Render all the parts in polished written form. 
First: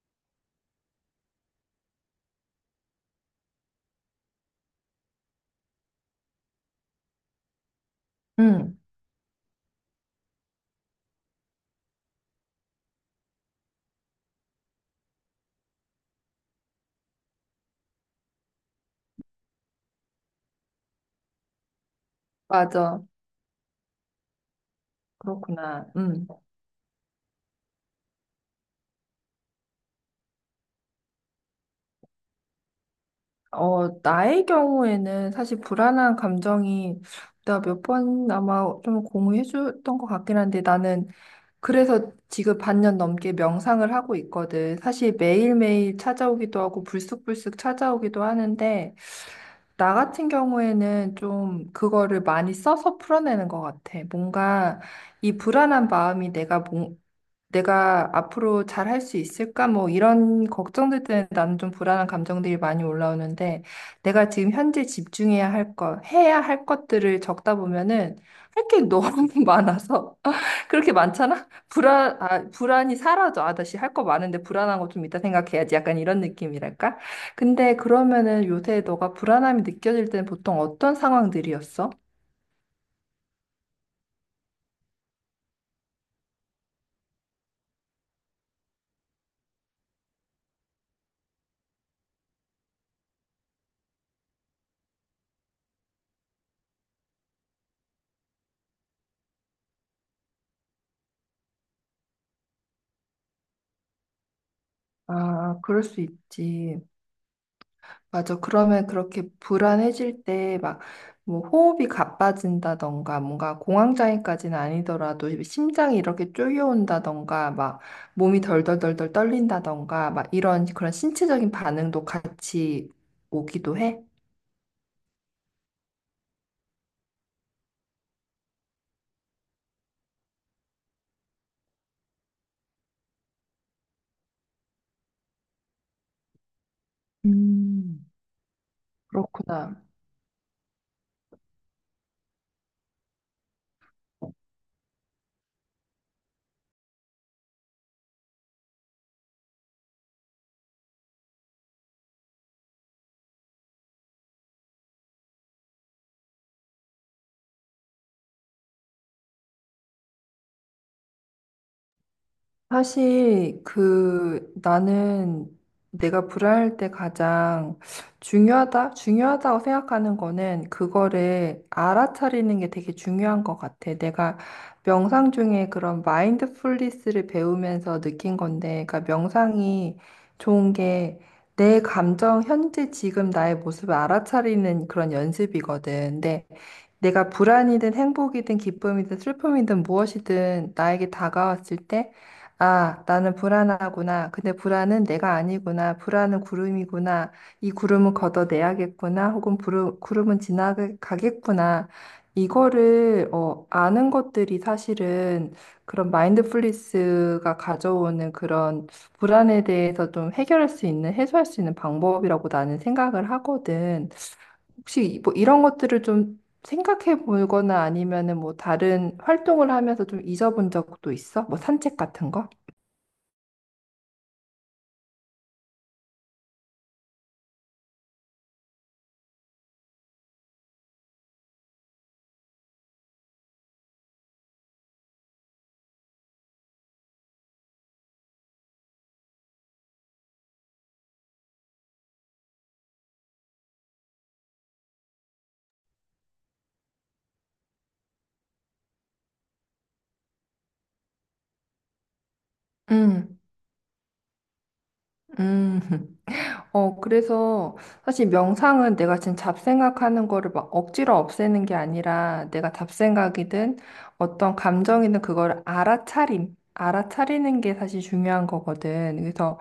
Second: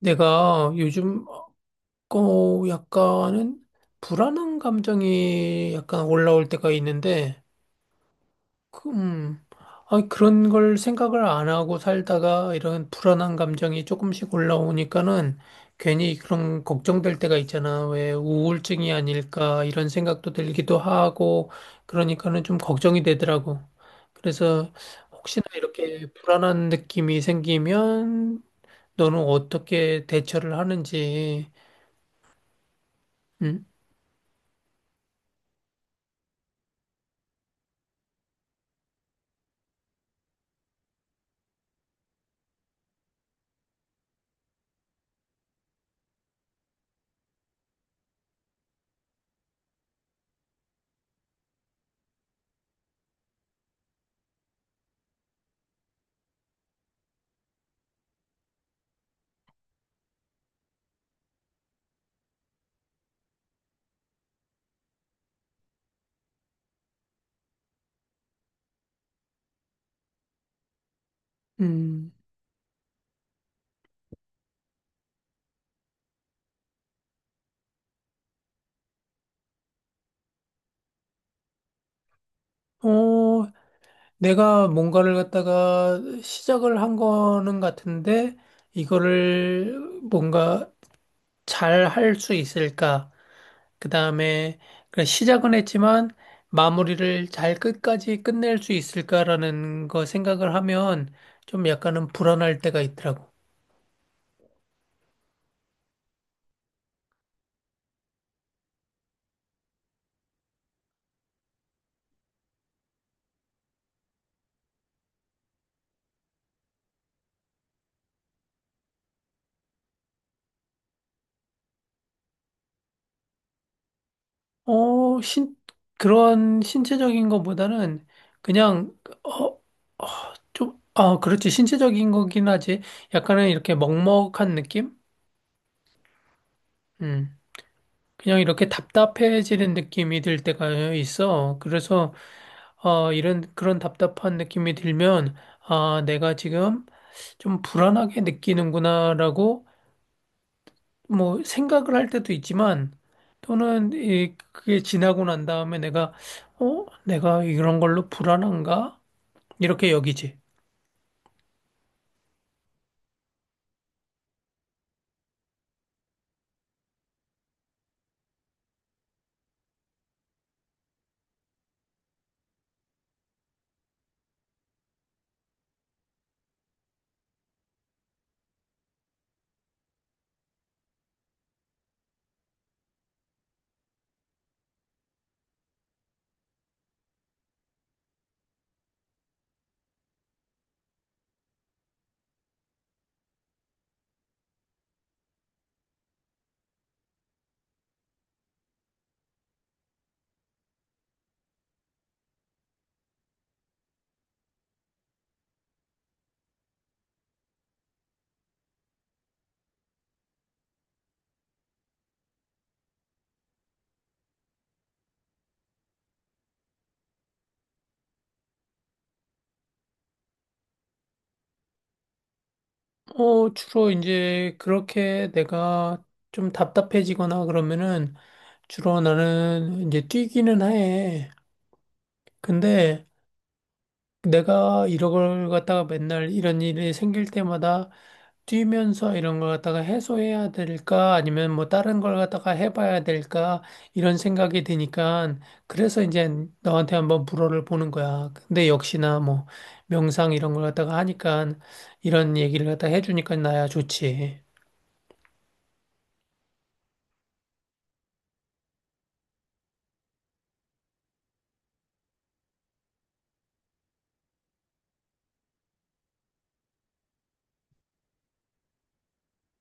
내가 요즘 약간은 불안한 감정이 약간 올라올 때가 있는데 응 그, 음, 그런 걸 생각을 안 하고 살다가 이런 불안한 감정이 조금씩 올라오니까는 괜히 그런 걱정될 때가 있잖아. 왜 우울증이 아닐까 이런 생각도 들기도 하고 그러니까는 좀 걱정이 맞아. 되더라고. 그래서 혹시나 그렇구나. 이렇게 응 불안한 느낌이 생기면 너는 어떻게 대처를 하는지. 음, 나의 경우에는 사실 불안한 감정이 내가 몇 번 아마 좀 공유해 줬던 것 같긴 한데 나는 그래서 지금 반년 넘게 명상을 하고 있거든. 사실 매일매일 찾아오기도 하고 불쑥불쑥 찾아오기도 하는데 나 같은 경우에는 좀 그거를 많이 써서 풀어내는 것 같아. 뭔가 이 불안한 마음이 내가 내가 앞으로 잘 할 수 있을까? 뭐 이런 걱정들 때문에 나는 좀 불안한 감정들이 많이 올라오는데 내가 지금 현재 집중해야 할 것, 해야 할 것들을 적다 보면은 할 게 너무 많아서 그렇게 많잖아? 음. 아, 불안이 사라져. 아, 다시 할 거 많은데 불안한 거 좀 이따 생각해야지. 약간 이런 느낌이랄까? 근데 그러면은 요새 너가 불안함이 느껴질 때는 보통 어떤 상황들이었어? 어, 내가 뭔가를 갖다가 시작을 한 거는 같은데, 이거를 뭔가 잘 할 수 있을까? 그 다음에, 시작은 했지만, 마무리를 잘 끝까지 끝낼 수 있을까라는 거 생각을 하면, 좀 약간은 불안할 때가 있더라고. 아, 그럴 수 있지. 맞아. 그러면 그렇게 불안해질 때 막 뭐 호흡이 가빠진다던가 뭔가 공황장애까지는 아니더라도 심장이 이렇게 쪼여온다던가 막 몸이 덜덜덜덜 떨린다던가 막 이런 그런 신체적인 반응도 같이 오기도 해? 어, 신, 그런 신체적인 것보다는, 그냥, 어, 좀, 아, 그렇지. 신체적인 거긴 하지. 약간은 이렇게 먹먹한 느낌? 음. 음. 그냥 이렇게 답답해지는 그렇구나. 느낌이 들 때가 있어. 그래서, 어, 이런, 그런 답답한 느낌이 들면, 아, 내가 지금 좀 불안하게 느끼는구나라고, 뭐, 생각을 할 때도 있지만, 또는, 이, 그게 지나고 난 다음에 내가, 어, 내가 이런 걸로 불안한가? 이렇게 여기지. 사실 그 나는 내가 불화할 때 가장 중요하다고 생각하는 거는 그거를 알아차리는 게 되게 중요한 것 같아. 내가 명상 중에 그런 마인드풀니스를 배우면서 느낀 건데, 그러니까 명상이 좋은 게 내 감정, 현재 지금 나의 모습을 알아차리는 그런 연습이거든. 근데 내가 불안이든 행복이든 기쁨이든 슬픔이든 무엇이든 나에게 다가왔을 때, 아, 나는 불안하구나. 근데 불안은 내가 아니구나. 불안은 구름이구나. 이 구름은 걷어내야겠구나. 혹은 구름은 지나가겠구나. 이거를 아는 것들이 사실은 그런 마인드풀리스가 가져오는 그런 불안에 대해서 좀 해결할 수 있는, 해소할 수 있는 방법이라고 나는 생각을 하거든. 혹시 뭐 이런 것들을 좀 생각해 보거나 아니면은 뭐 다른 활동을 하면서 좀 잊어본 적도 있어? 뭐 산책 같은 거? 어, 주로 이제 그렇게 내가 좀 답답해지거나 그러면은 주로 나는 이제 뛰기는 해. 근데 내가 이런 걸 갖다가 맨날 이런 일이 생길 때마다 뛰면서 이런 걸 갖다가 해소해야 될까 아니면 뭐 다른 걸 갖다가 해봐야 될까 이런 생각이 드니까 그래서 이제 너한테 한번 물어를 보는 거야. 근데 역시나 뭐 명상 이런 걸 갖다가 하니까 이런 얘기를 갖다가 해주니까 음, 나야 좋지. 음. 어, 그래서 사실 명상은 내가 지금 잡생각하는 거를 막 억지로 없애는 게 아니라 내가 잡생각이든 어떤 감정이든 그걸 알아차리는 게 사실 중요한 거거든. 그래서,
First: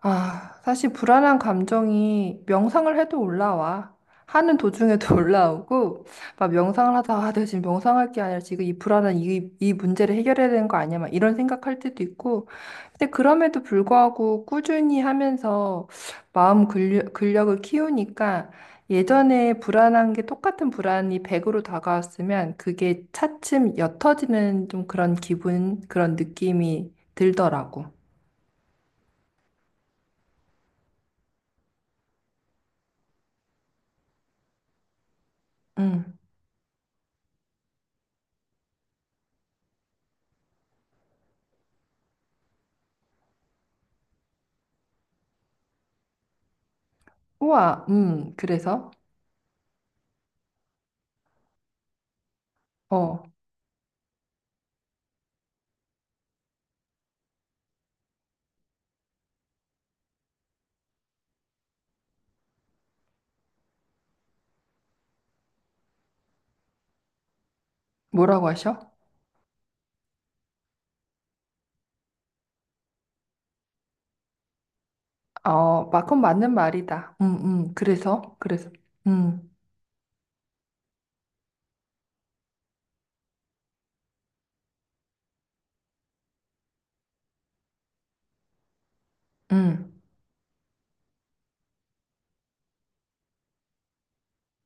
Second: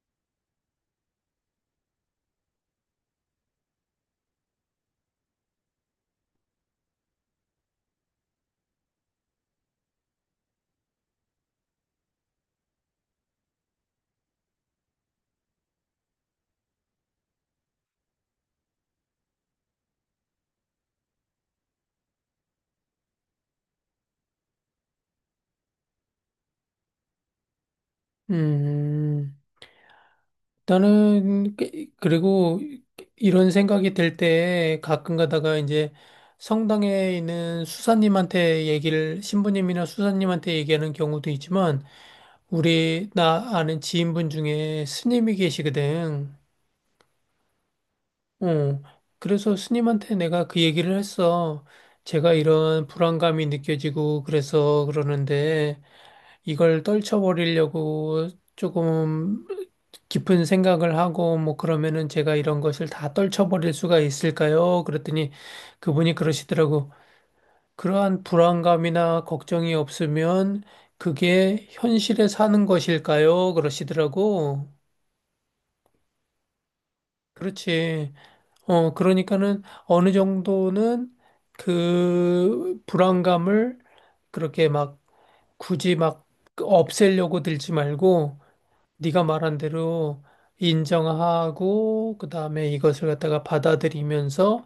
아, 사실 불안한 감정이 명상을 해도 올라와. 하는 도중에도 올라오고, 막 명상을 하다가, 아, 내가 지금 명상할 게 아니라 지금 이 불안한 이 문제를 해결해야 되는 거 아니야? 막 이런 생각할 때도 있고. 근데 그럼에도 불구하고 꾸준히 하면서 마음 근력을 키우니까 예전에 불안한 게 똑같은 불안이 100으로 다가왔으면 그게 차츰 옅어지는 좀 그런 기분, 그런 느낌이 들더라고. 음, 나는, 그- 그리고 이런 생각이 들 때 가끔 가다가 이제 음. 성당에 있는 수사님한테 얘기를, 신부님이나 수사님한테 얘기하는 경우도 있지만, 우리, 나 아는 지인분 중에 스님이 계시거든. 우와, 어, 그래서? 그래서 스님한테 내가 그 얘기를 했어. 제가 이런 어, 불안감이 느껴지고, 그래서 그러는데, 이걸 떨쳐버리려고 조금 깊은 생각을 하고 뭐 그러면은 제가 이런 것을 다 떨쳐버릴 수가 있을까요? 그랬더니 그분이 그러시더라고. 그러한 뭐라고 하셔? 불안감이나 걱정이 없으면 그게 현실에 사는 것일까요? 그러시더라고. 어, 그건 맞는 말이다. 그렇지. 그래서? 그래서? 어, 음, 그러니까는 어느 정도는 그 불안감을 그렇게 막 굳이 막 없애려고 들지 말고 네가 말한 음, 대로 인정하고 그다음에 이것을 갖다가 받아들이면서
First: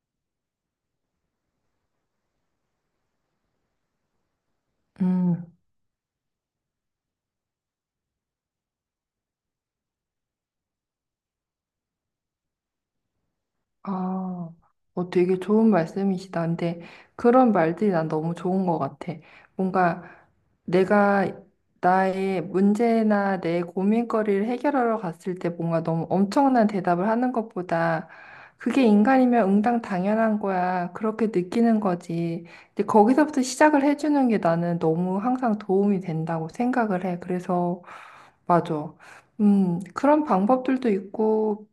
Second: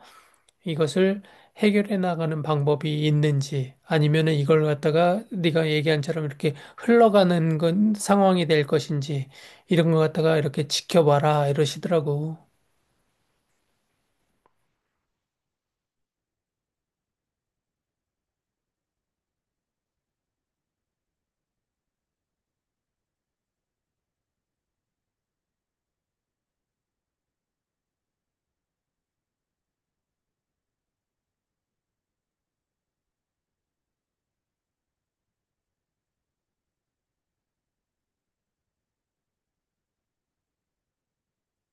이것을 해결해 나가는 방법이 있는지 아니면은 이걸 갖다가 음. 네가 얘기한처럼 이렇게 흘러가는 건 상황이 될 것인지 이런 거 갖다가 이렇게 지켜봐라 이러시더라고. 아, 어, 되게 좋은 말씀이시다. 근데 그런 말들이 난 너무 좋은 것 같아. 뭔가 내가 나의 문제나 내 고민거리를 해결하러 갔을 때 뭔가 너무 엄청난 대답을 하는 것보다 그게 인간이면 응당 당연한 거야. 그렇게 느끼는 거지. 근데 거기서부터 시작을 해주는 게 나는 너무 항상 도움이 된다고 생각을 해. 그래서, 맞아. 그런 방법들도 있고,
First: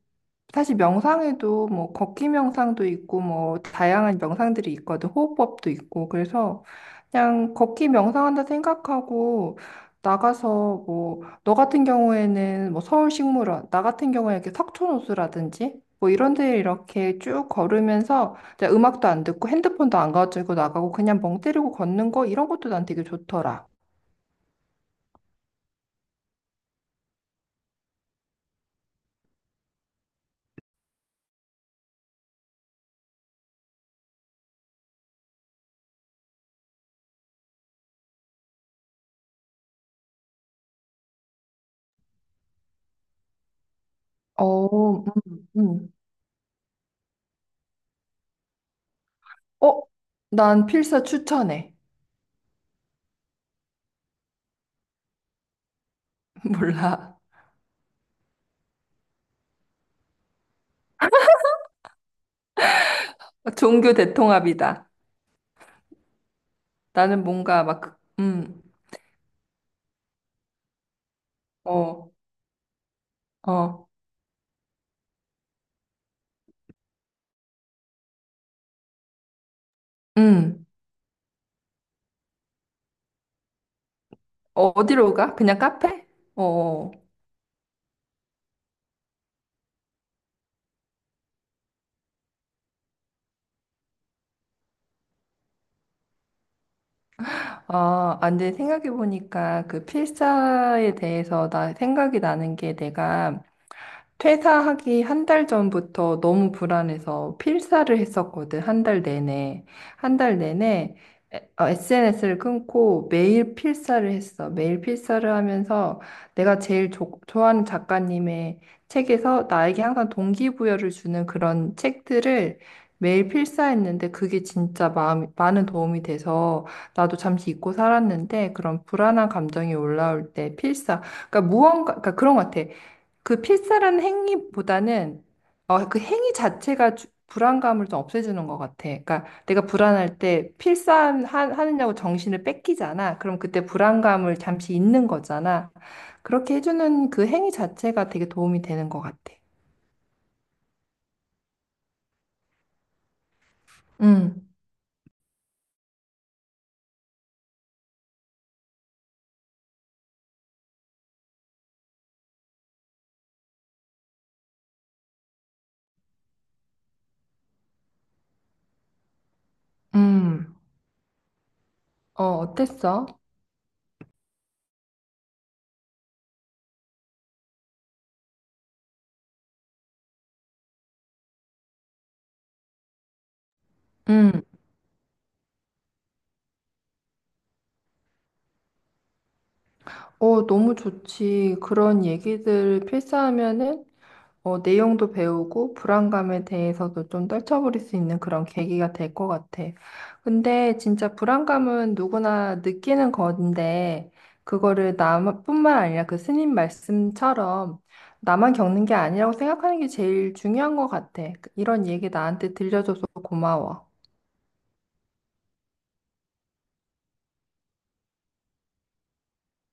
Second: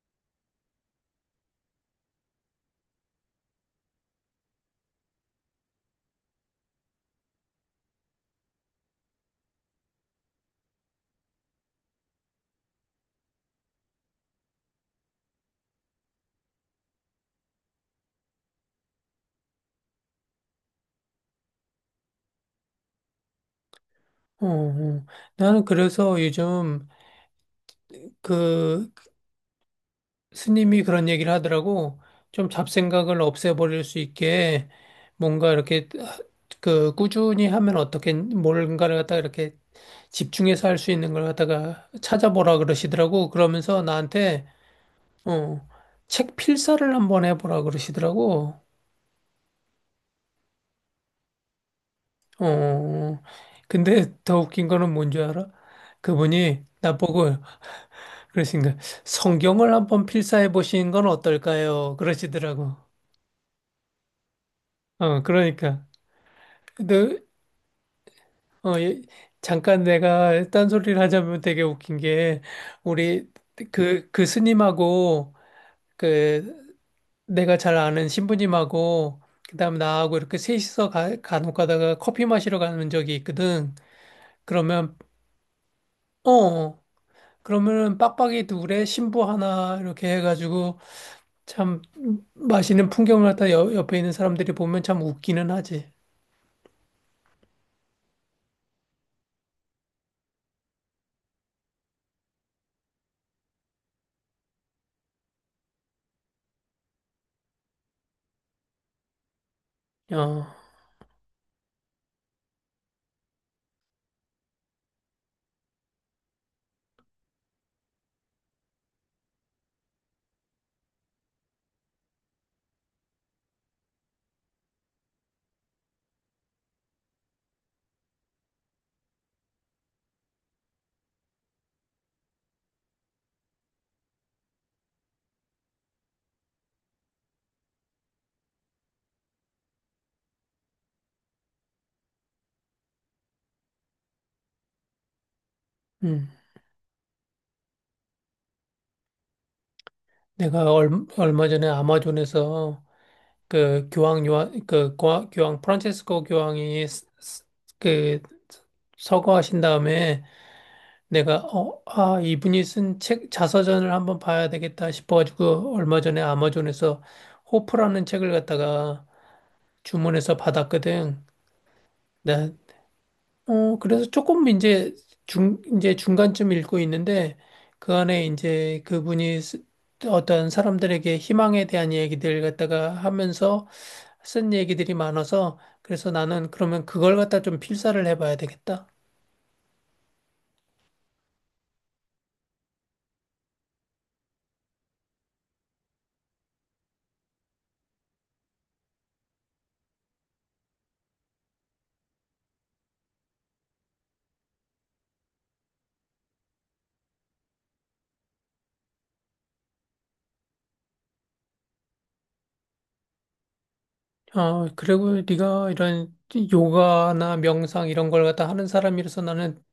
사실 명상에도 뭐 걷기 명상도 있고 뭐 다양한 명상들이 있거든. 호흡법도 있고. 그래서 그냥 걷기 명상한다 생각하고 나가서 뭐 너 같은 경우에는 뭐 서울식물원, 나 같은 경우에 이렇게 석촌호수라든지 뭐 이런 데 이렇게 쭉 걸으면서 이제 음악도 안 듣고 핸드폰도 안 가지고 나가고 그냥 멍 때리고 걷는 거 이런 것도 난 되게 좋더라. 어, 어. 나는 그래서 요즘 그 스님이 그런 얘기를 하더라고. 좀 잡생각을 없애버릴 수 있게 뭔가 이렇게 그 꾸준히 하면 어떻게 뭔가를 갖다가 이렇게 집중해서 할 수 있는 걸 갖다가 찾아보라 그러시더라고. 그러면서 나한테 어, 어, 음. 책 필사를 한번 해보라 그러시더라고. 어, 난 필사 추천해. 어, 근데 더 웃긴 거는 뭔 줄 알아? 그분이 몰라. 나보고 그러신가 성경을 한번 필사해 보시는 건 어떨까요? 그러시더라고. 종교 대통합이다. 어, 그러니까. 근데 나는 뭔가 막, 어, 예, 잠깐 내가 딴소리를 하자면 되게 웃긴 어, 게, 우리 어, 그 스님하고, 그, 내가 잘 아는 신부님하고, 그 다음 나하고 이렇게 음, 셋이서 간혹 가다가 커피 마시러 가는 적이 있거든. 어, 그러면, 어디로 가? 그냥 카페? 어, 어, 어. 어. 그러면은 빡빡이 둘에 신부 하나 이렇게 해가지고, 참, 맛있는 풍경을 갖다 옆에 있는 사람들이 보면 참 웃기는 하지. 아, 안 돼. 생각해보니까 그 필사에 대해서 나 생각이 나는 게 내가 퇴사하기 한 달 전부터 너무 불안해서 필사를 했었거든, 한 달 내내. 한 달 어, 내내 SNS를 끊고 매일 필사를 했어. 매일 필사를 하면서 내가 제일 좋아하는 작가님의 책에서 나에게 항상 동기부여를 주는 그런 책들을 매일 필사했는데 그게 진짜 마음, 많은 도움이 돼서 나도 잠시 잊고 살았는데 그런 불안한 감정이 올라올 때 필사. 그러니까 무언가, 그러니까 그런 것 같아. 그 필사라는 행위보다는 어, 그 행위 자체가 불안감을 좀 없애주는 것 같아. 그러니까 내가 불안할 때 필사하느냐고 정신을 뺏기잖아. 그럼 그때 불안감을 잠시 잊는 거잖아. 음. 그렇게 해주는 그 행위 자체가 되게 도움이 되는 것 같아. 내가 얼마 전에 아마존에서 음, 교황 프란체스코 교황이 그 서거하신 다음에 내가 아, 이분이 쓴 책 자서전을 한번 봐야 되겠다 싶어가지고 얼마 전에 아마존에서 호프라는 책을 갖다가 주문해서 음, 받았거든. 어, 나 어땠어? 어, 그래서 조금 이제 이제 중간쯤 읽고 있는데 그 안에 이제 어떤 사람들에게 희망에 대한 얘기들 갖다가 하면서 음. 쓴 얘기들이 많아서 그래서 나는 그러면 그걸 갖다 좀 필사를 해봐야 되겠다. 어, 너무 좋지. 그런 얘기들 필사하면은 어, 내용도 배우고 불안감에 대해서도 좀 떨쳐버릴 수 있는 그런 계기가 될 것 같아. 근데 진짜 불안감은 누구나 느끼는 건데, 그거를 나뿐만 아니라 그 스님 말씀처럼 나만 겪는 게 아니라고 생각하는 게 제일 중요한 것 같아. 이런 얘기 나한테 들려줘서 고마워. 어, 그리고 네가 이런 요가나 명상 이런 걸 갖다 하는 사람이라서 나는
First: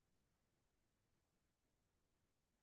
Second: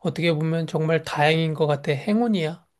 어떻게 보면 정말 다행인 것 같아. 행운이야.